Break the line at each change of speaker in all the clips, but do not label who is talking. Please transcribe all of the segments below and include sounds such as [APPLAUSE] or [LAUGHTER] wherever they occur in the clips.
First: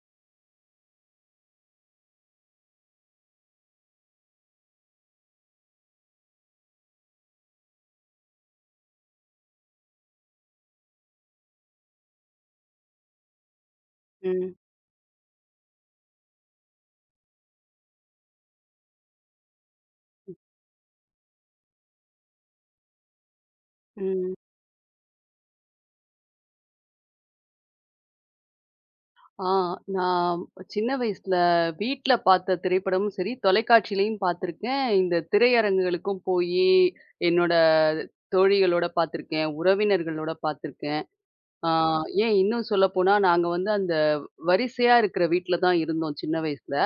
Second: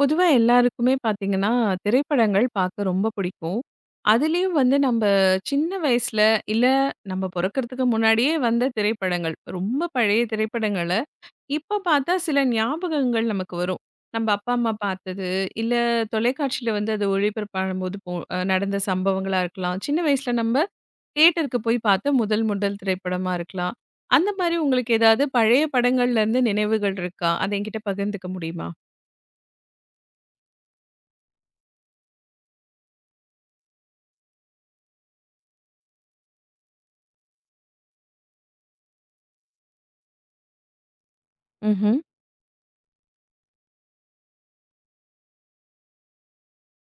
பொதுவா எல்லாருக்குமே பார்த்தீங்கன்னா, திரைப்படங்கள் பார்க்க ரொம்ப பிடிக்கும். அதுலயும் வந்து நம்ப சின்ன வயசுல, இல்ல நம்ம பொறக்கறதுக்கு முன்னாடியே வந்த திரைப்படங்கள். ரொம்ப பழைய திரைப்படங்கள, இப்ப பார்த்தா சில ஞாபகங்கள் நமக்கு வரும். நம்ப அப்பா,
ம்,
அம்மா பார்த்தது, இல்ல தொலைக்காட்சியில வந்து அது ஒளிபரப்பாகும்போது போ அ நடந்த சம்பவங்களா இருக்கலாம். சின்ன வயசுல நம்ப தியேட்டருக்கு போய் பார்த்த முதல் முதல் திரைப்படமா இருக்கலாம். அந்த
ம்.
மாரி உங்களுக்கு ஏதாவது பழைய படங்கள்ல இருந்து நினைவுகள் இருக்கா? அத என்கிட்ட பகிர்ந்துக்க முடியுமா?
ஆ நான் சின்ன வயசுல வீட்ல பார்த்த திரைப்படமும் சரி, தொலைக்காட்சியிலயும் பார்த்துருக்கேன். இந்த திரையரங்குகளுக்கும் போயி, என்னோட தோழிகளோட பார்த்துருக்கேன். உறவினர்களோட பார்த்துருக்கேன். ஆ
ம்ஹ்ம்.
ஏன் இன்னும் சொல்லப்போனா, நாங்க வந்து அந்த வரிசையா இருக்கிற வீட்ல தான் இருந்தோம் சின்ன வயசுல.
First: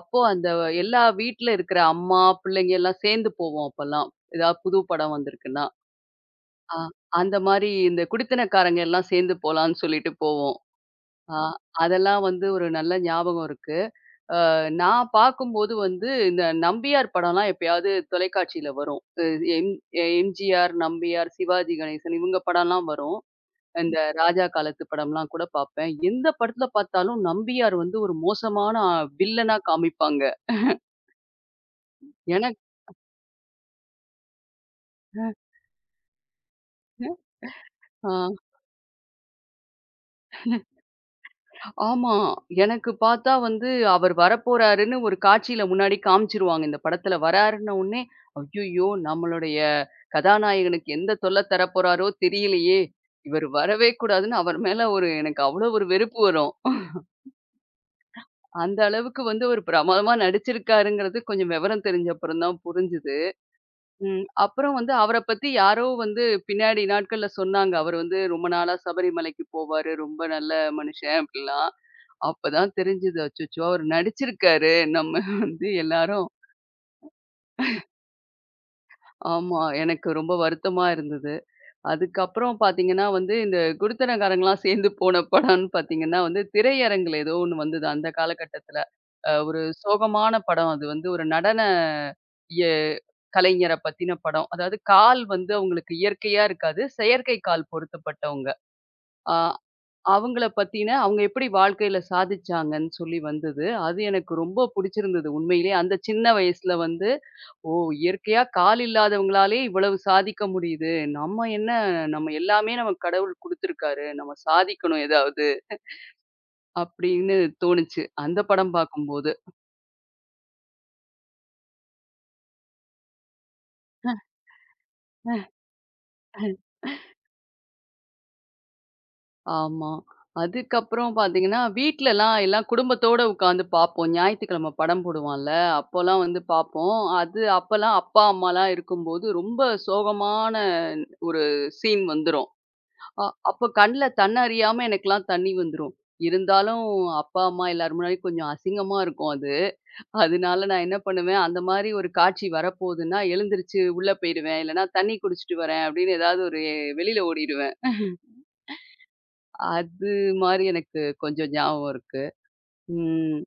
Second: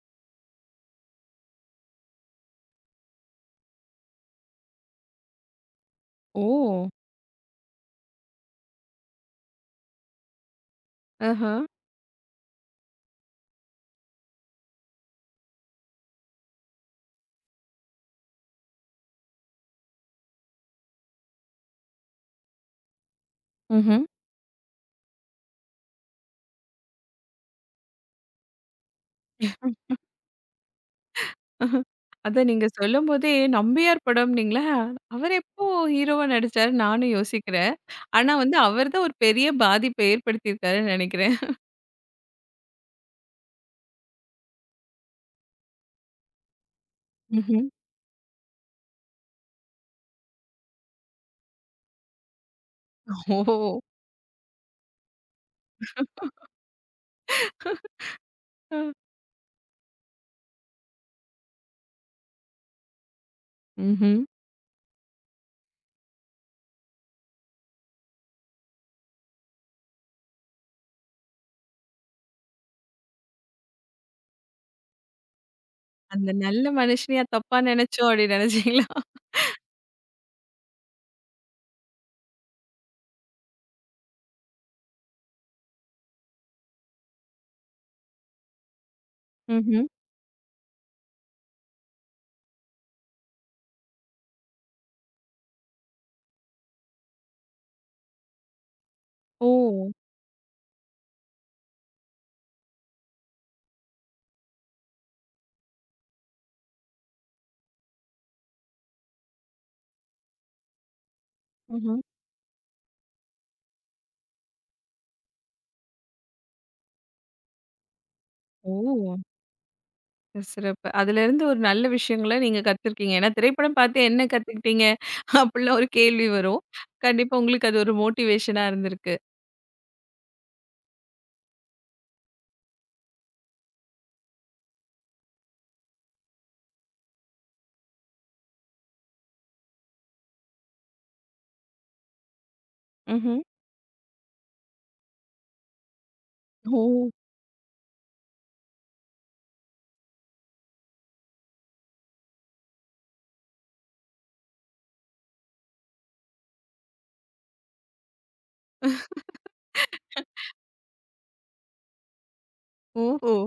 அப்போ அந்த எல்லா வீட்ல இருக்கிற அம்மா, பிள்ளைங்க எல்லாம் சேர்ந்து போவோம் அப்பல்லாம். ஏதாவது புது படம் வந்திருக்குன்னா.
ஓ!
ஆ அந்த மாரி இந்த குடித்தனக்காரங்க எல்லாம் சேர்ந்து போலான்னு சொல்லிட்டு ஆ,
ஆஹா.
அதெல்லாம் வந்து ஒரு நல்ல ஞாபகம் இருக்கு. நான் பார்க்கும்போது வந்து இந்த நம்பியார் படம்லாம் எப்பயாவது தொலைக்காட்சியில வரும். அ எம் எம்ஜிஆர், நம்பியார், சிவாஜி கணேசன் இவங்க படம்லாம் வரும். இந்த
ம்ஹ்ம்.
ராஜா காலத்து படம்லாம் கூட பார்ப்பேன். எந்த படத்துல பார்த்தாலும் நம்பியார் வந்து ஒரு மோசமான வில்லனா காமிப்பாங்க.
அஹ. அதான்
எனக்கு
நீங்க சொல்லும்போதே நம்பியார் படம்னீங்களா? அவர் எப்போ ஹீரோவா நடிச்சாரு நானும் யோசிக்கிறேன்.
ஆ.
ஆனா வந்து அவர் தான் ஒரு பெரிய பாதிப்ப ஏற்படுத்தியிருக்காருன்னு நெனைக்கிறேன்.
ஆமா. எனக்கு பார்த்தா வந்து அவர் வரப்போறாருன்னு ஒரு காட்சியில முன்னாடி காமிச்சுருவாங்க. இந்த படத்துல
ம்ஹ்ம்.
வராருன்ன உடனே, ஐய்யய்யோ! நம்மளுடைய கதாநாயகனுக்கு எந்த தொல்ல தரப்போறாரோ தெரியலையே! இவர்
ஓ!
வரவே கூடாதுன்னு அவர் மேல ஒரு எனக்கு அவ்வளோ ஒரு வெறுப்பு வரும். அந்த அளவுக்கு வந்து ஒரு பிரமாதமா நடிச்சிருக்காருங்கிறது கொஞ்சம் விவரம் தெரிஞ்ச அப்புறம் தான் புரிஞ்சுது.
ம்ஹ்ம்.
ம். அப்புறம் வந்து அவர பத்தி யாரோ வந்து பின்னாடி நாட்கள்ல சொன்னாங்க. அவர் வந்து ரொம்ப நாளா சபரிமலைக்கு போவாரு. ரொம்ப நல்ல மனுஷன் அப்டிலாம். அப்பதான் தெரிஞ்சது. அச்சச்சோ! அவரு நடிச்சிருக்காரு. நம்ம வந்து எல்லாரும்
அந்த நல்ல மனுஷனையா தப்பா நெனைச்சோம் அப்டின்னு நெனைச்சீங்களா?
ஆமா. எனக்கு ரொம்ப வருத்தமா இருந்தது. அதுக்கப்புறம் பார்த்தீங்கன்னா வந்து, இந்த குடித்தனக்காரங்கலாம் சேர்ந்து போன படம்ன்னு பார்த்தீங்கன்னா வந்து, திரையரங்குல ஏதோ ஒண்ணு வந்தது அந்த காலகட்டத்தில. ஒரு
ம்ஹ்ம்.
சோகமான படம் அது வந்து ஒரு நடன எ கலைஞர பத்தின படம். அதாவது கால் வந்து அவங்களுக்கு இயற்கையா இருக்காது. செயற்கை கால் பொருத்தப்பட்டவங்க. அ
ஓ!
அவங்கள பத்தின அவங்க எப்படி வாழ்க்கையில சாதிச்சாங்கன்னு சொல்லி வந்தது. அது எனக்கு ரொம்ப பிடிச்சிருந்தது உண்மையிலேயே. அந்த சின்ன வயசுல வந்து, "ஓ! இயற்கையா கால் இல்லாதவங்களாலே இவ்வளவு சாதிக்க முடியுது. நம்ம என்ன
ம்ஹ்ம்.
நம்ம எல்லாமே நமக்கு கடவுள் குடுத்துருக்காரு. நம்ம சாதிக்கணும் ஏதாவது." அப்படின்னு தோணுச்சு. அந்த படம்
ஓ!
பார்க்கும்போது.
சிறப்பு. அதுலேருந்து ஒரு நல்ல விஷயங்கள நீங்க கத்துருக்கீங்க. ஏன்னா திரைப்படம் பார்த்து என்ன கத்துக்கிட்டீங்க? அப்டிலாம் ஒரு கேள்வி வரும். கண்டிப்பா உங்களுக்கு அது ஒரு மோட்டிவேஷனா இருந்திருக்கு.
ஆமா. அதுக்கப்புறம் பார்த்தீங்கன்னா, வீட்லலாம் எல்லாம் எல்லாம் குடும்பத்தோட உட்காந்து பார்ப்போம். ஞாயித்துக்கிழமை படம் போடுவான்ல, அப்போலாம் வந்து பார்ப்போம். அது அப்பலாம் அப்பா, அம்மாலாம் இருக்கும்போது ரொம்ப சோகமான ஒரு சீன் வந்துரும். அ
ம்ஹ்ம்.
அப்போ கண்ல தன்ன அறியாம எனக்கெல்லாம் தண்ணி வந்துரும்.
ஓ!
இருந்தாலும் அப்பா, அம்மா எல்லார் முன்னாடியும் கொஞ்சம் அசிங்கமா இருக்கும் அது. அதனால நான் என்ன பண்ணுவேன், அந்த மாரி ஒரு காட்சி வரப்போகுதுன்னா, எழுந்திருச்சு உள்ள போயிருவேன். இல்லன்னா தண்ணி குடிச்சிட்டு வரேன் அப்படின்னு ஏதாவது ஒரு வெளியில ஓடிருவேன். அது மாரி எனக்கு கொஞ்சம் ஞாபகம் இருக்கு.
ஓஹோ!
ம்.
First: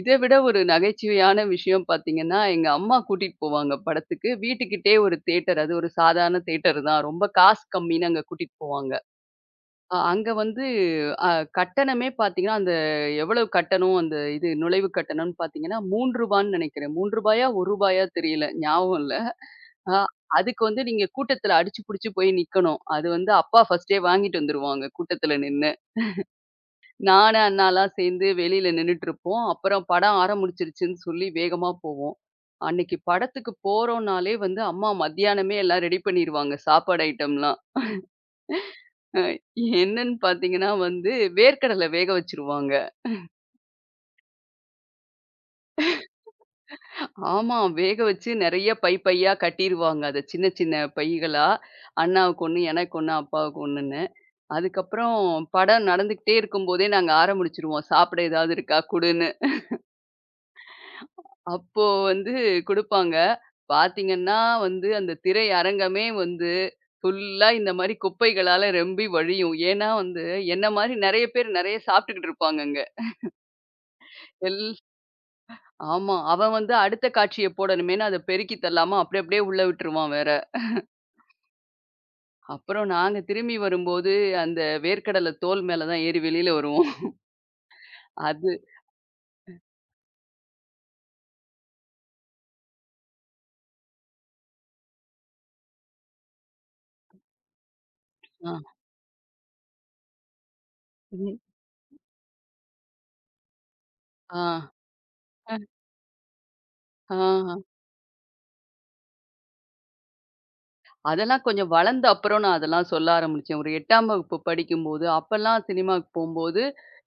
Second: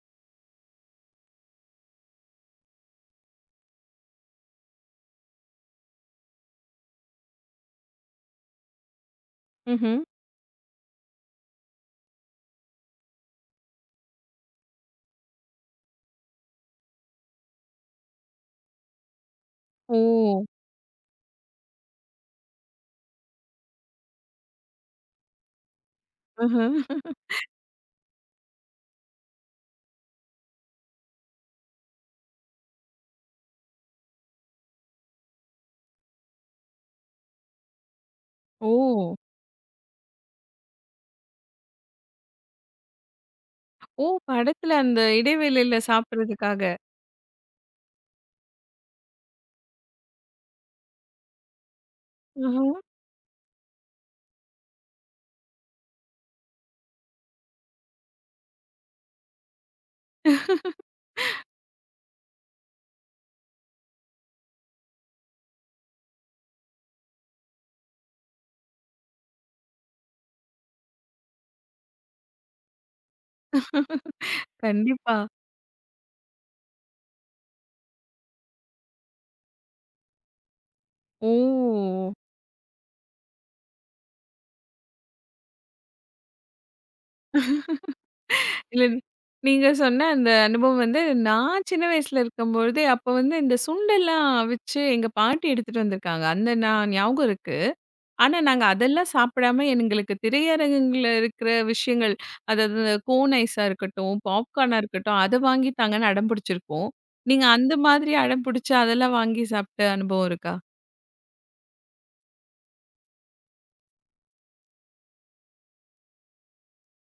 இத விட ஒரு நகைச்சுவையான விஷயம் பார்த்தீங்கன்னா, எங்க அம்மா கூட்டிட்டு போவாங்க படத்துக்கு. வீட்டுக்கிட்டயே ஒரு தியேட்டர். அது ஒரு சாதாரண தியேட்டர் தான். ரொம்ப காசு கம்மின்னு அங்க கூட்டிட்டு போவாங்க.
ம்ஹ்ம்.
அங்க வந்து அ கட்டணமே பார்த்தீங்கன்னா, அந்த எவ்வளவு கட்டணம் அந்த இது நுழைவு கட்டணம்னு பார்த்தீங்கன்னா, ரூ. 3 நெனைக்கிறேன். ரூ. 3 ரூ. 1 தெரியல. ஞாபகம் இல்ல. அ
ஓ!
அதுக்கு வந்து நீங்க கூட்டத்துல அடிச்சு புடிச்சு போய் நிக்கணும். அது வந்து அப்பா ஃபர்ஸ்ட்டே வாங்கிட்டு வந்துருவாங்க கூட்டத்துல நின்னு.
ஆஹா.
நானு, அண்ணாலாம் சேர்ந்து வெளியில நின்னுட்டுருப்போம். அப்புறம் படம் ஆரம்பிச்சிருச்சுன்னு சொல்லி வேகமா போவோம். அன்னைக்கு படத்துக்கு போறோம்னாலே வந்து அம்மா மத்தியானமே எல்லாம் ரெடி பண்ணிருவாங்க. சாப்பாடு ஐட்டம்லாம்.
ஓ!
அ என்னன்னு பார்த்தீங்கன்னா வந்து, வேர்க்கடல வேக வச்சுருவாங்க.
ஓ! படத்துல அந்த இடைவேளையில சாப்பிடுறதுக்காக.
ஆமா. வேக வச்சு நெறைய பை பையா கட்டிருவாங்க. அத சின்ன சின்ன பைகளா. அண்ணாவுக்கு
ஆஹ.
1, எனக்கு 1, அப்பாவுக்கு 1ன்னு. அதுக்கப்புறம் படம் நடந்துகிட்டே இருக்கும்போதே நாங்க ஆரம்பிச்சுருவோம். சாப்பிட ஏதாவது இருக்கா குடுன்னு. அப்போ வந்து குடுப்பாங்க. பார்த்தீங்கன்னா வந்து, அந்த திரையரங்கமே வந்து ஃபுல்லா இந்த மாரி குப்பைகளால ரொம்பி வழியும். ஏன்னா வந்து, என்ன மாரி நெறைய பேர் நெறைய சாப்பிட்டுக்கிட்டு இருப்பாங்க அங்க. எல்
கண்டிப்பா.
ஆமா. அவன் வந்து அடுத்த காட்சிய போடணுமேன்னு அத பெருக்கி தள்ளாம அப்படி அப்படியே உள்ள விட்டுருவான் வேற.
ஓ!
அப்புறம் நாங்க திரும்பி வரும்போது அந்த வேர்க்கடலை தோல் மேல தான் ஏறி வெளியில வருவோம். அது.
இல்ல நீங்க சொன்ன அந்த அனுபவம் வந்து நான் சின்ன வயசுல இருக்கும்பொழுது, அப்ப வந்து இந்த சுண்டெல்லாம் வச்சு எங்க பாட்டி எடுத்துட்டு வந்திருக்காங்க. அந்த நான் ஞாபகம் இருக்கு. ஆனா,
ஆ.
நாங்க அதெல்லாம் சாப்பிடாம எங்களுக்கு திரையரங்குல
ம்.
இருக்கிற விஷயங்கள், அதாவது கோன் ஐஸா இருக்கட்டும்,
ஆ.
பாப்கார்னா இருக்கட்டும், அத வாங்கி தாங்கன்னு அடம் பிடிச்சிருக்கோம்.
ஆ.
நீங்க அந்த மாதிரி அடம் பிடிச்சு அதெல்லாம் வாங்கி சாப்பிட்ட அனுபவம் இருக்கா?
அதெல்லாம் கொஞ்சம் வளர்ந்த அப்புறம் நான் அதெல்லாம் சொல்ல ஆரம்பிச்சேன். ஒரு 8ஆம் வகுப்பு படிக்கும்போது, அப்பல்லாம் சினிமாவுக்கு போம்போது,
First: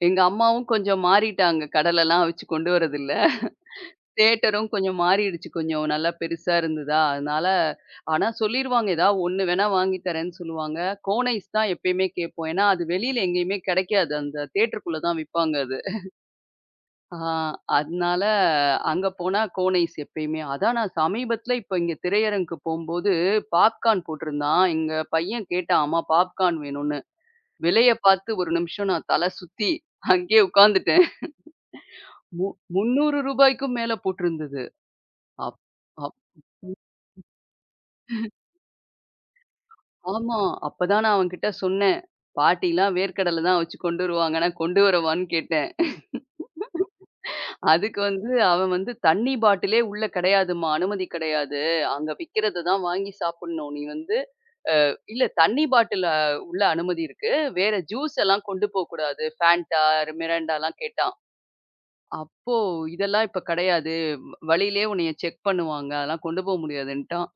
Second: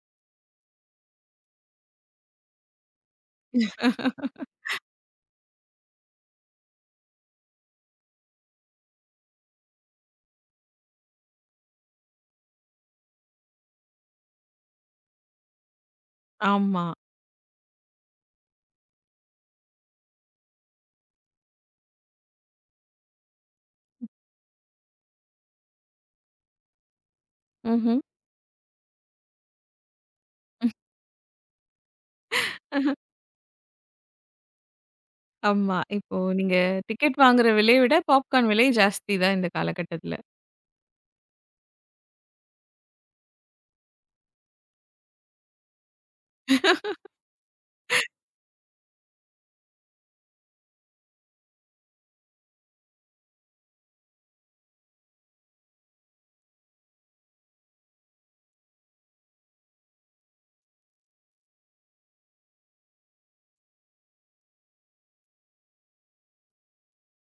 எங்க அம்மாவும் கொஞ்சம் மாறிட்டாங்க. கடலெல்லாம் அவிச்சு கொண்டு வரதில்ல. தியேட்டரும் கொஞ்சம் மாறிடுச்சு. கொஞ்சம் நல்லா பெருசா இருந்ததா, அதனால ஆனா சொல்லிருவாங்க. ஏதாவது ஒண்ணு வேணா வாங்கி தரேன்னு சொல்லுவாங்க. கோன் ஐஸ் தான் எப்பயுமே கேட்போம். ஏன்னா, அது வெளியில எங்கேயுமே கிடைக்காது. அந்த தியேட்டருக்குள்ள தான் விப்பாங்க அது.
ஆமா.
ஆ, அதனால அங்க போனா கோன் ஐஸ் எப்பயுமே. அதான் நான் சமீபத்துல இப்ப இங்க திரையரங்குக்கு போம்போது பாப்கார்ன் போட்டிருந்தான். எங்க பையன் கேட்டான், "அம்மா பாப்கார்ன் வேணும்னு." விலைய
ம்ஹ்ம்.
பார்த்து ஒரு நிமிஷம் நான் தல சுத்தி அங்கேயே உட்கார்ந்துட்டேன். மு ரூ. 300க்கும் மேல போட்டிருந்தது. அப்
ஆமா.
அப்
இப்போ நீங்க டிக்கெட் வாங்குற விலைய விட பாப்கார்ன் விலை ஜாஸ்தி தான் இந்த காலகட்டத்தில.
ஆமா. அப்பதான் நான் அவன்கிட்ட சொன்னேன். "பாட்டிலாம் வேர்க்கடல தான் வச்சு கொண்டு வருவாங்க. நான் கொண்டு வரவான்னு?" கேட்டேன். அதுக்கு வந்து அவன் வந்து, "தண்ணி பாட்டிலே உள்ள கிடையாதும்மா. அனுமதி கிடையாது. அங்க விக்கிறத தான் வாங்கி சாப்பிடணும். நீ வந்து இல்ல தண்ணி பாட்டில் உள்ள அனுமதி இருக்கு. வேற ஜூஸ் எல்லாம் கொண்டு போக்கூடாது. ஃபேண்டா, மிரிண்டாலாம் கேட்டான். அப்போ இதெல்லாம் இப்ப கிடையாது. வழியிலேயே உன்னைய செக் பண்ணுவாங்க. அதெல்லாம் கொண்டு போ முடியாதுன்ட்டான்.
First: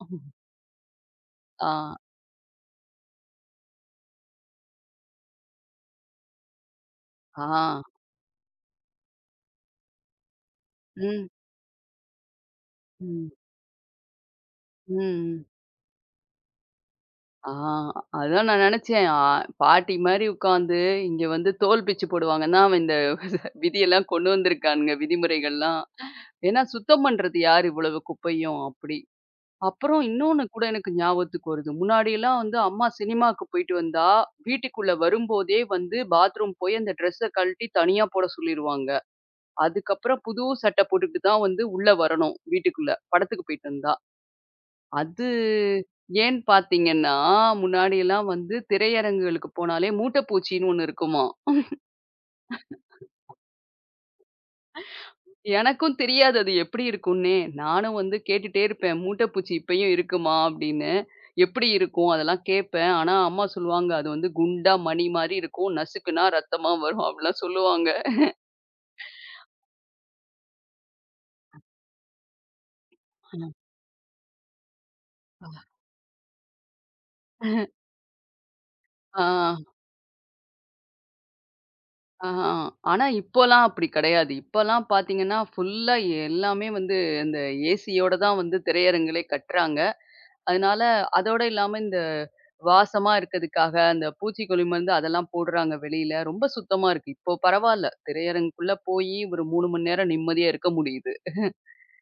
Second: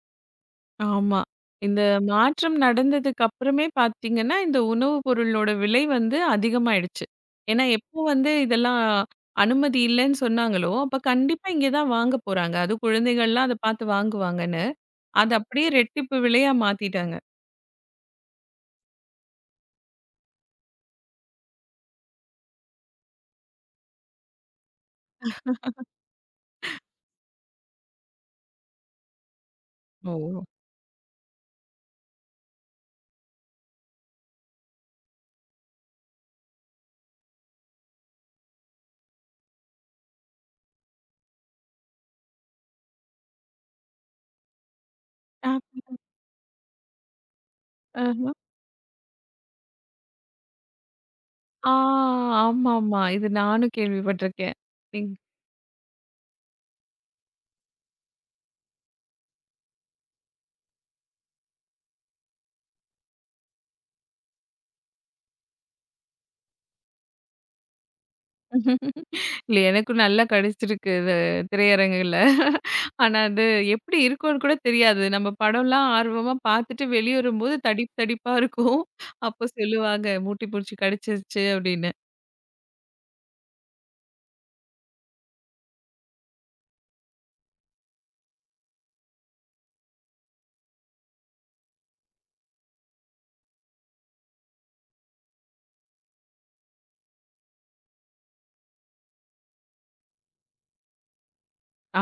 ஆமா. இந்த
ஆ,
மாற்றம் நடந்ததுக்கு அப்புறமே பார்த்தீங்கன்னா, இந்த உணவு பொருளோட விலை வந்து அதிகமாயிடுச்சு.
ஆ.
ஏன்னா, எப்போ வந்து இதெல்லாம் அனுமதி இல்லன்னு சொன்னாங்களோ, அப்ப
ம்,
கண்டிப்பா இங்க தான் வாங்க போறாங்க. அதுவும்
ம்,
குழந்தைகள்லாம் அத பார்த்து வாங்குவாங்கன்னு, அத
ம்.
அப்படியே ரெட்டிப்பு விலையா மாத்திட்டாங்க.
ஆ அதான் நான் நெனச்சேன். பாட்டி மாரி உட்காந்து இங்க வந்து தோல் பிச்சு போடுவாங்கன்னா, அவன் இந்த விதியெல்லாம் கொண்டு வந்திருக்கானுங்க விதிமுறைகள்லாம். ஏன்னா சுத்தம் பண்றது யார் இவ்வளவு குப்பையும்? அப்படி. அப்புறம்
ஓ!
இன்னொன்னு கூட எனக்கு ஞாபகத்துக்கு வருது. முன்னாடிலாம் வந்து அம்மா சினிமாக்கு போயிட்டு வந்தா, வீட்டுக்குள்ள வரும்போதே வந்து பாத்ரூம் போய் அந்த ட்ரெஸ்ஸ கழட்டி தனியா போட சொல்லிருவாங்க. அதுக்கப்புறம் புது சட்டை போட்டுக்கிட்டு தான் வந்து உள்ள வரணும் வீட்டுக்குள்ள, படத்துக்கு போயிட்டு வந்தா. அது
அ
ஏன்னு பார்த்தீங்கன்னா,
ஆஹ.
முன்னாடிலாம் வந்து திரையரங்குகளுக்கு போனாலே மூட்டை பூச்சின்னு ஒண்ணு இருக்குமா.
ஆ ஆமாமா. இது நானும் கேள்விப்பட்டிருக்கேன். இங்
எனக்கும் தெரியாது அது எப்படி இருக்கும்னே. நானும் வந்து கேட்டுட்டே இருப்பேன். "மூட்டை பூச்சி இப்பயும் இருக்குமா?" அப்படின்னு. "எப்படி இருக்கும்?" அதெல்லாம் கேட்பேன். ஆனா அம்மா சொல்லுவாங்க, "அது வந்து குண்டா மணி மாரி இருக்கும். நசுக்குனா ரத்தமா வரும்." அப்படிலாம் சொல்லுவாங்க.
[LAUGHS] இல்ல எனக்கும் நல்லா கிடைச்சிருக்கு இது திரையரங்குல. ஆனா, அது எப்படி இருக்கும்னு கூட தெரியாது. நம்ம
ஆமா.
படம்லாம் ஆர்வமா பார்த்துட்டு வெளிய வரும்போது தடிப்பு தடிப்பா இருக்கும்.
ஆ,
அப்ப சொல்லுவாங்க, "மூட்டி புடிச்சு கடிச்சிருச்சு" அப்படின்னு.
ஆ. ஆனா இப்போலாம் அப்படி கிடையாது. இப்போலாம் பார்த்தீங்கன்னா, ஃபுல்லா எல்லாமே வந்து இந்த ஏசியோட தான் வந்து திரையரங்குகளே கட்டுறாங்க. அதனால அதோட இல்லாம இந்த வாசமா இருக்கிறதுக்காக அந்த பூச்சிக்கொல்லி மருந்து அதெல்லாம் போடுறாங்க வெளியில. ரொம்ப சுத்தமா இருக்கு. இப்போ பரவால்ல. திரையரங்குக்குள்ள போயி ஒரு 3 மணி நேரம் நிம்மதியா இருக்க முடியுது.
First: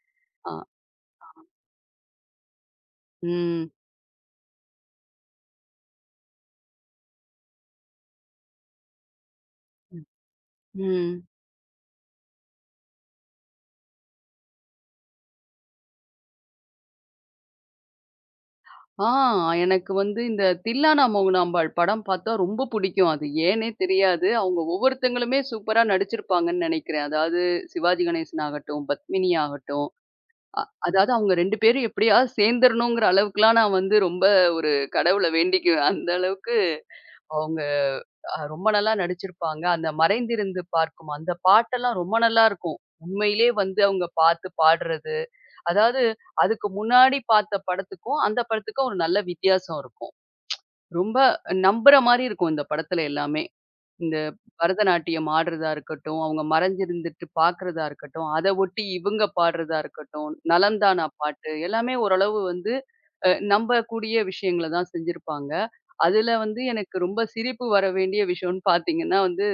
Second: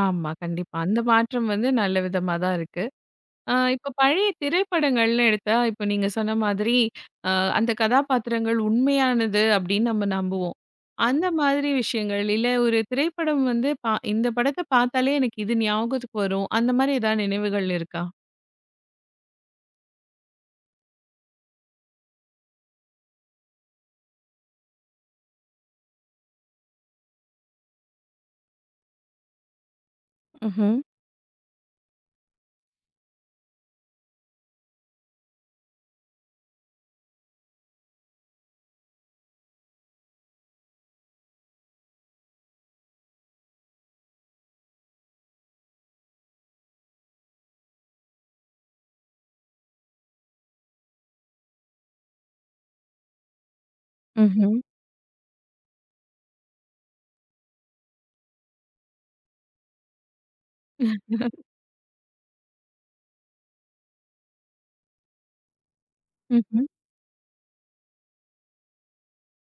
ஆமா,
ஆ.
கண்டிப்பா. அந்த மாற்றம் வந்து நல்ல விதமா தான் இருக்கு.
ம்.
இப்ப பழைய திரைப்படங்கள்னு எடுத்தா, இப்ப நீங்க சொன்ன மாதிரி, அ அந்த கதாபாத்திரங்கள் உண்மையானது அப்படின்னு நம்ம நம்புவோம்.
ம்.
அந்த மாதிரி விஷயங்கள், இல்ல ஒரு திரைப்படம் வந்து இந்த படத்த பார்த்தாலே எனக்கு இது ஞாபகத்துக்கு வரும். அந்த மாரி ஏதாவது நினைவுகள் இருக்கா?
ஆ எனக்கு வந்து இந்த தில்லானா மோகனாம்பாள் படம் பார்த்தா ரொம்ப புடிக்கும். அது ஏன்னே தெரியாது. அவங்க ஒவ்வொருத்தங்களுமே சூப்பரா நடிச்சிருப்பாங்கன்னு நெனைக்கிறேன். அதாவது சிவாஜி கணேசன் ஆகட்டும், பத்மினி ஆகட்டும். அ
ம்ஹ்ம்.
அதாவது அவங்க 2 பேரும் எப்படியாவது சேர்ந்துரணுங்கிற அளவுக்குலாம் நான் வந்து ரொம்ப ஒரு கடவுள வேண்டிக்குவேன். அந்த அளவுக்கு அவங்க ரொம்ப நல்லா நடிச்சிருப்பாங்க. அந்த மறைந்திருந்து பார்க்கும் அந்த பாட்டெல்லாம் ரொம்ப நல்லா இருக்கும். உண்மையிலே வந்து அவங்க பார்த்து பாடுறது. அதாவது அதுக்கு முன்னாடி பார்த்த படத்துக்கும், அந்த படத்துக்கும் ஒரு நல்ல வித்தியாசம் இருக்கும். ரொம்ப நம்புற மாரி இருக்கும் இந்த படத்துல எல்லாமே. இந்த
ம்ஹ்ம்.
பரதநாட்டியம் ஆடுறதா இருக்கட்டும், அவங்க மறைஞ்சிருந்துட்டு பார்க்கிறதா இருக்கட்டும், அத ஒட்டி இவங்க பாடுறதா இருக்கட்டும், நலந்தானா பாட்டு எல்லாமே ஓரளவு வந்து நம்பக்கூடிய விஷயங்கள தான் செஞ்சிருப்பாங்க. அதுல வந்து
ம்ஹ்ம்.
எனக்கு ரொம்ப சிரிப்பு வர வேண்டிய விஷயம்னு பார்த்தீங்கன்னா வந்து,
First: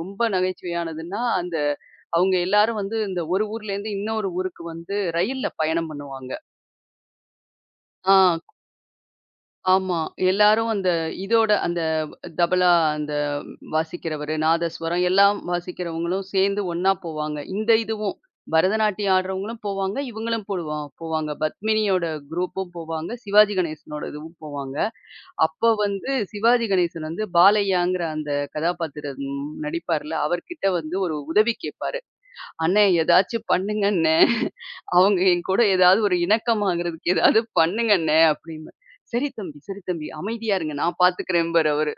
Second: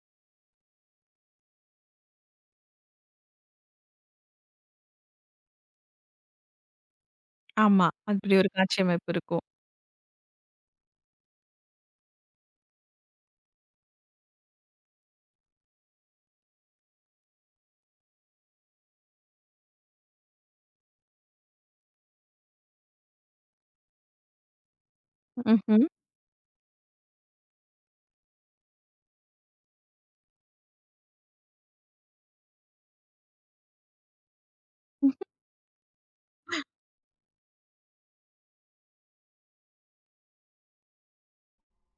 ரொம்ப நகைச்சுவையானதுன்னா, அந்த அவங்க எல்லாரும் வந்து இந்த ஒரு ஊர்லேருந்து இன்னொரு ஊருக்கு வந்து ரயில்ல பயணம் பண்ணுவாங்க.
ஆமா. அப்படி
ஆ.
ஒரு காட்சி அமைப்பு இருக்கும்.
ஆமா. எல்லாரும் அந்த இதோட அந்த தபலா அந்த வாசிக்கிறவரு, நாதஸ்வரம் எல்லாம் வாசிக்கிறவங்களும் சேர்ந்து ஒண்ணா போவாங்க. இந்த இதுவும் பரதநாட்டியம் ஆடுறவங்களும் போவாங்க. இவங்களும் போடுவா போவாங்க. பத்மினியோட குரூப்பும் போவாங்க. சிவாஜி கணேசனோட இதுவும் போவாங்க. அப்ப
ம்ஹ்ம்.
வந்து சிவாஜி கணேசன் வந்து பாலையாங்கிற அந்த கதாபாத்திரம் நடிப்பார்ல, அவர்கிட்ட வந்து ஒரு உதவி கேட்பாரு. "அண்ணே ஏதாச்சும் பண்ணுங்க அண்ணே. அவங்க என் கூட ஏதாவது ஒரு இணக்கமாகறதுக்கு ஏதாவது பண்ணுங்க அண்ணே" அப்படிம்பேன். "சரி தம்பி, சரி தம்பி. அமைதியா இருங்க. நான் பார்த்துக்கிறேன்பாரு" அவரு.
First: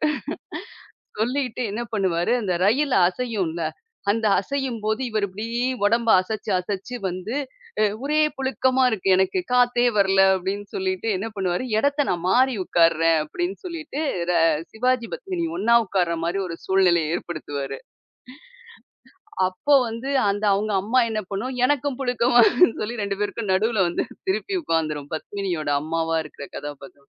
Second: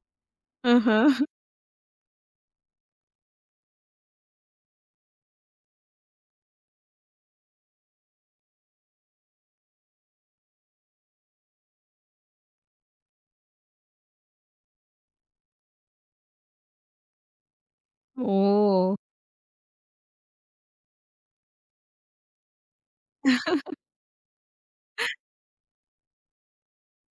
ஆஹா.
சொல்லிட்டு என்ன பண்ணுவாரு, அந்த ரயில் அசையும்ல, அந்த அசையும்போது இவரு இப்படி உடம்ப அசச்சு அசச்சு வந்து, "ஒரே புழுக்கமா இருக்கு எனக்கு. காத்தே வரல" அப்படின்னு சொல்லிட்டு என்ன பண்ணுவாரு, "இடத்த நான் மாறி உட்காருறேன்" அப்படின்னு சொல்லிட்டு ர சிவாஜி பத்மினி ஒண்ணா உட்கார்ற மாரி ஒரு சூழ்நிலைய ஏற்படுத்துவாரு.
ஓ!
அப்போ வந்து அந்த அவங்க அம்மா என்ன பண்ணும், "எனக்கும் புடிக்குமா" சொல்லி 2 பேருக்கும் நடுவுல வந்து திருப்பி உட்காந்துரும். பத்மினியோட அம்மாவா இருக்கிற கதாபாத்திரம்.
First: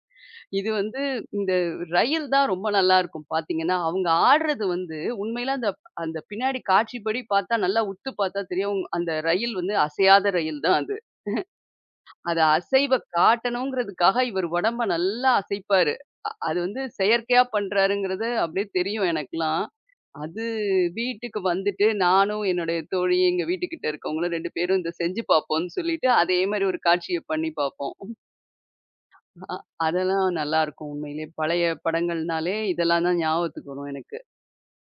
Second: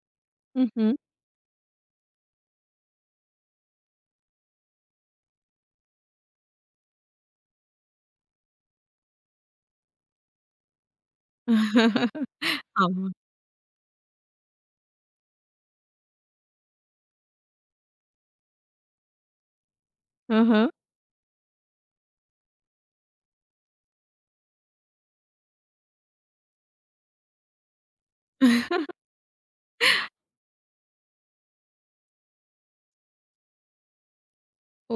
இது
ம்ஹ்ம்.
வந்து இந்த ரயில் தான் ரொம்ப நல்லாருக்கும் பார்த்தீங்கன்னா, அவங்க ஆடுறது வந்து உண்மையில அந்த அந்த பின்னாடி காட்சிப்படி பார்த்தா நல்லா உத்து பார்த்தா தெரியும். அவங்க- அந்த ரயில் வந்து அசையாத ரயில் தான் அது. அத அசைவ
ஆமா.
காட்டணுங்கிறதுக்காக இவர் உடம்ப நல்லா அசைப்பாரு. அது வந்து செயற்கையா பண்றாருங்கிறது அப்படியே தெரியும் எனக்கெல்லாம். அது
ஆஹா.
வீட்டுக்கு வந்துட்டு நானும் என்னுடைய தோழியும், எங்க வீட்டுக்கிட்ட இருக்கவங்களும் 2 பேரும் இத செஞ்சு பார்ப்போம்ன்னு சொல்லிட்டு, அதே மாரி ஒரு காட்சிய பண்ணி பார்ப்போம். அ அதெல்லாம் நல்லாருக்கும் உண்மையிலே. பழைய படங்கள்னாலே இதெல்லாம் தான் ஞாபகத்துக்கு வரும் எனக்கு.
ஓ!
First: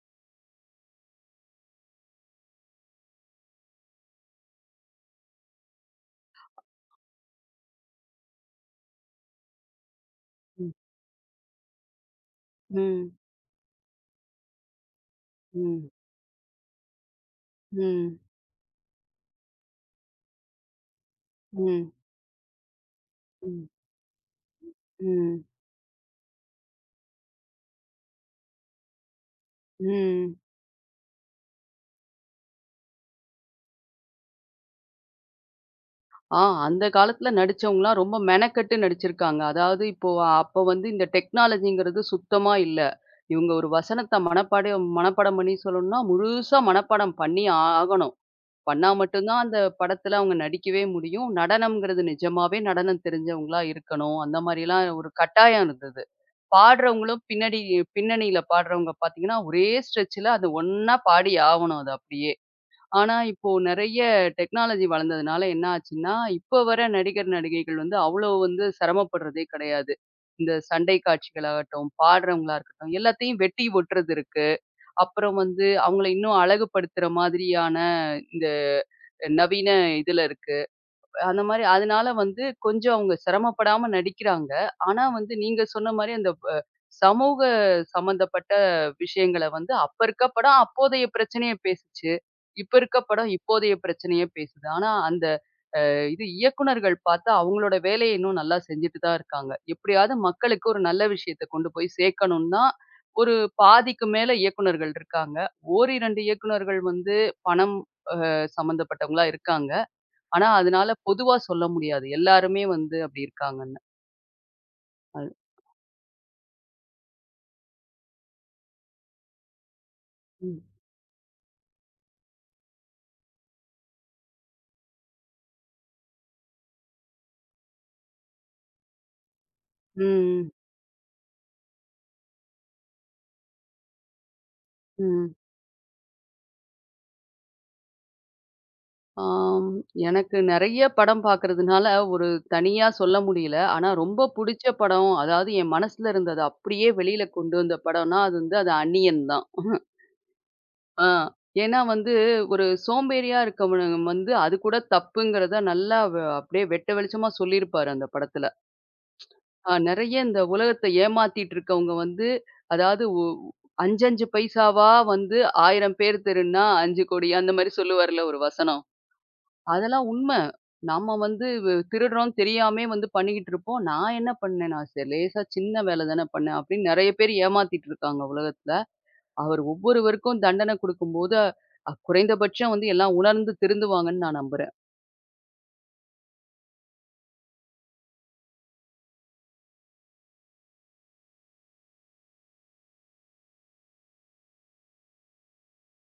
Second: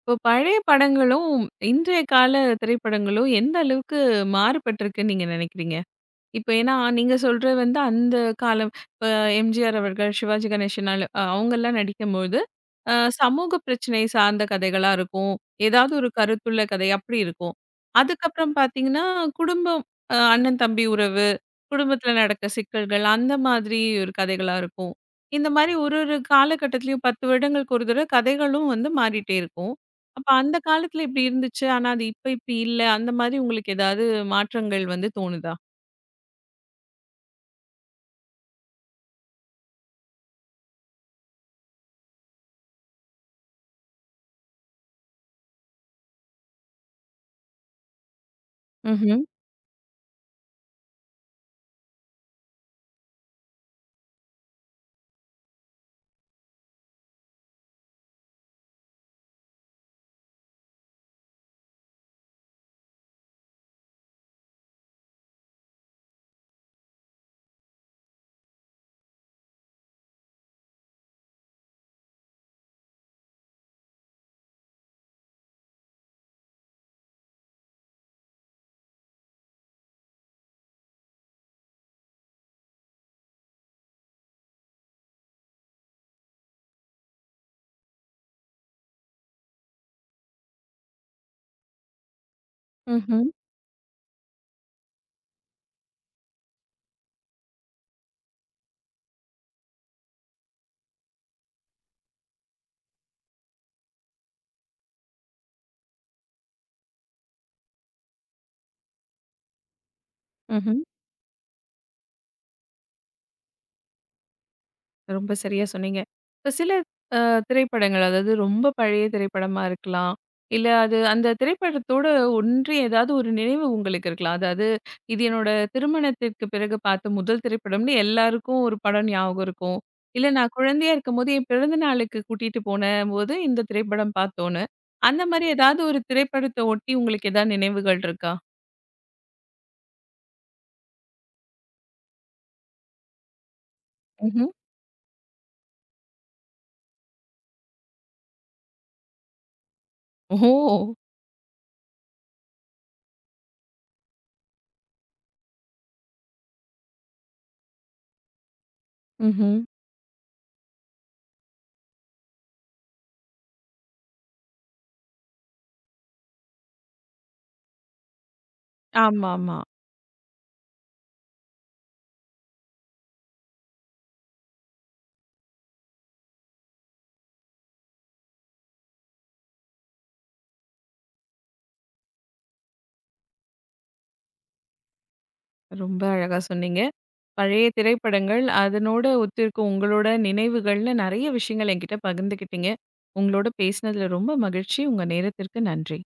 இப்போ பழைய படங்களும், இன்றைய கால திரைப்படங்களும் எந்த அளவுக்கு மாறுபட்டிருக்குன்னு நீங்க நினைக்கிறீங்க? இப்ப ஏன்னா, நீங்க சொல்றது வந்து அந்த காலம். இப்ப எம்ஜிஆர் அவர்கள், சிவாஜி
ம்.
கணேசன் அவங்கலாம் நடிக்கும்போது, அ
ம்.
சமூக பிரச்சனை சார்ந்த கதைகளா இருக்கும்.
ம்.
ஏதாவது ஒரு கருத்துள்ள கதை அப்படி இருக்கும்.
ம்.
அதுக்கப்புறம் பார்த்தீங்கன்னா, குடும்பம் அண்ணன், தம்பி உறவு,
ம்.
குடும்பத்தில நடக்க சிக்கல்கள் அந்த
ம்.
மாதிரி ஒரு கதைகளா இருக்கும்.
ம்.
இந்த மாரி ஒரு ஒரு காலகட்டத்திலயும் 10 வருடங்களுக்கு ஒரு தடவ கதைகளும் வந்து மாறிட்டே இருக்கும். அப்ப
ம்.
அந்த காலத்தில இப்படி இருந்துச்சு. ஆனா, அது இப்ப இப்படி இல்ல. அந்த மாரி உங்களுக்கு ஏதாவது மாற்றங்கள் வந்து தோணுதா?
ஆ அந்த காலத்துல நடிச்சவங்கலாம் ரொம்ப மெனக்கெட்டு நடிச்சிருக்காங்க. அதாவது இப்போ அப்ப வந்து இந்த டெக்னாலஜிங்கிறது சுத்தமா இல்ல. இவங்க ஒரு வசனத்த மனப்பாடம் மனப்பாடம் பண்ணி சொல்லணும்னா, முழுசா மனப்பாடம் பண்ணி ஆகணும். பண்ணா
ம்ஹ்ம்.
மட்டும் தான் அந்த படத்துல அவங்க நடிக்கவே முடியும். நடனம்ங்கிறது நிஜமாவே நடனம் தெரிஞ்சவங்களா இருக்கணும். அந்த மாரிலாம் ஒரு கட்டாயம் இருந்தது. பாடுறவங்களும் பின்னாடி பின்னணியில பாடுறவங்க பார்த்தீங்கன்னா, ஒரே ஸ்ட்ரெச்சுல அது ஒண்ணா பாடி ஆவணும் அது அப்படியே. ஆனா இப்போ நெறைய டெக்னாலஜி வளர்ந்ததுனால என்ன ஆச்சுன்னா, இப்ப வர நடிகர், நடிகைகள் வந்து அவ்வளோ வந்து சிரமப்படுறதே கிடையாது. இந்த சண்டை காட்சிகளாகட்டும், பாடுறவங்களா இருக்கட்டும், எல்லாத்தையும் வெட்டி ஒட்டுறது இருக்கு. அப்புறம் வந்து அவங்கள இன்னும் அழகுபடுத்துற மாதிரியான நவீன இதுல இருக்கு. அந்த மாரி அதனால வந்து கொஞ்சம் அவங்க சிரமப்படாம நடிக்கிறாங்க. ஆனா வந்து நீங்க சொன்ன மாரி அந்த சமூக சம்மந்தப்பட்ட விஷயங்கள வந்து அப்ப இருக்க படம் அப்போதைய பிரச்சனைய பேசுச்சு. இப்ப இருக்க
ம்ஹ்ம்,
படம் இப்போதைய பிரச்சனைய பேசுது. ஆனா அந்த இது இயக்குனர்கள் பார்த்தா அவங்களோட வேலைய இன்னும் நல்லா செஞ்சுட்டு தான் இருக்காங்க. எப்படியாவது மக்களுக்கு ஒரு நல்ல விஷயத்த கொண்டு போய் சேர்க்கணும்னா, ஒரு பாதிக்கு மேல இயக்குனர்கள் இருக்காங்க. ஓரிரண்டு இயக்குனர்கள் வந்து பணம் சம்மந்தப்பட்டவங்களா இருக்காங்க. ஆனா,
ம்ஹ்ம்.
அதனால பொதுவா சொல்ல முடியாது. எல்லாருமே வந்து அப்டி இருக்காங்கன்னு.
ரொம்ப
அது.
சரியா சொன்னீங்க. இப்ப சில அ திரைப்படங்கள், அதாவது ரொம்ப பழைய திரைப்படமா இருக்கலாம்.
ம்.
இல்ல அது அந்த திரைப்படத்தோட ஒன்றி ஏதாவது ஒரு நினைவு உங்களுக்கு இருக்கலாம். அதாவது, இது என்னோட திருமணத்திற்கு பிறகு பார்த்த முதல் திரைப்படம்னு எல்லாருக்கும் ஒரு படம் ஞாபகம் இருக்கும். இல்ல
ம்.
நான் குழந்தையா இருக்கும்போது என் பிறந்த நாளுக்கு கூட்டிட்டு போனபோது இந்த திரைப்படம் பார்த்தோன்னு. அந்த
ம்.
மாரி ஏதாவது ஒரு திரைப்படத்த ஒட்டி உங்களுக்கு ஏதாவது நினைவுகள் இருக்கா?
ஆம். எனக்கு நெறைய படம் பார்க்கறதுனால, ஒரு தனியா சொல்ல முடியல. ஆனா, ரொம்ப
ம்ஹ்ம்.
புடிச்ச படம், அதாவது என் மனசுல இருந்தத அப்படியே வெளியில கொண்டு வந்த படம்னா, அது அந்நியன் தான்.
ஓ!
ஆ. ஏன்னா வந்து, ஒரு சோம்பேறியா இருக்கவன் வந்து அது கூட தப்புங்கிறத நல்லா அப்படியே வெட்ட வெளிச்சமா சொல்லியிருப்பாரு அந்த படத்துல.
ம்ஹ்ம்.
நெறைய இந்த உலகத்த ஏமாத்திட்டு இருக்கவங்க வந்து, அதாவது 5, 5 பைசாவா வந்து 1000 பேர் தெருன்னா 5,00,00,000 அந்த மாரி சொல்லுவார்ல ஒரு வசனம்.
ஆமாமா.
அதெல்லாம் உண்ம. நம்ம வந்து திருடுறோம்னு தெரியாமயே வந்து பண்ணிக்கிட்டு இருப்போம். நான் என்ன பண்ணேன், நான் லேசா சின்ன வேல தான பண்ணேன் அப்படின்னு நெறைய பேர் ஏமாத்திட்டு இருக்காங்க உலகத்துல. அவர் ஒவ்வொருவருக்கும் தண்டனை குடுக்கும்போது, குறைந்தபட்சம் வந்து எல்லாம் உணர்ந்து திருந்துவாங்கன்னு நான் நம்புறேன்.
ரொம்ப அழகா சொன்னீங்க. பழைய திரைப்படங்கள், அதனோட ஒத்திருக்கும் உங்களோட நினைவுகள்னு நெறைய விஷயங்கள் என்கிட்ட பகிர்ந்துக்கிட்டீங்க. உங்களோட பேசினதுல ரொம்ப மகிழ்ச்சி. உங்க நேரத்திற்கு நன்றி.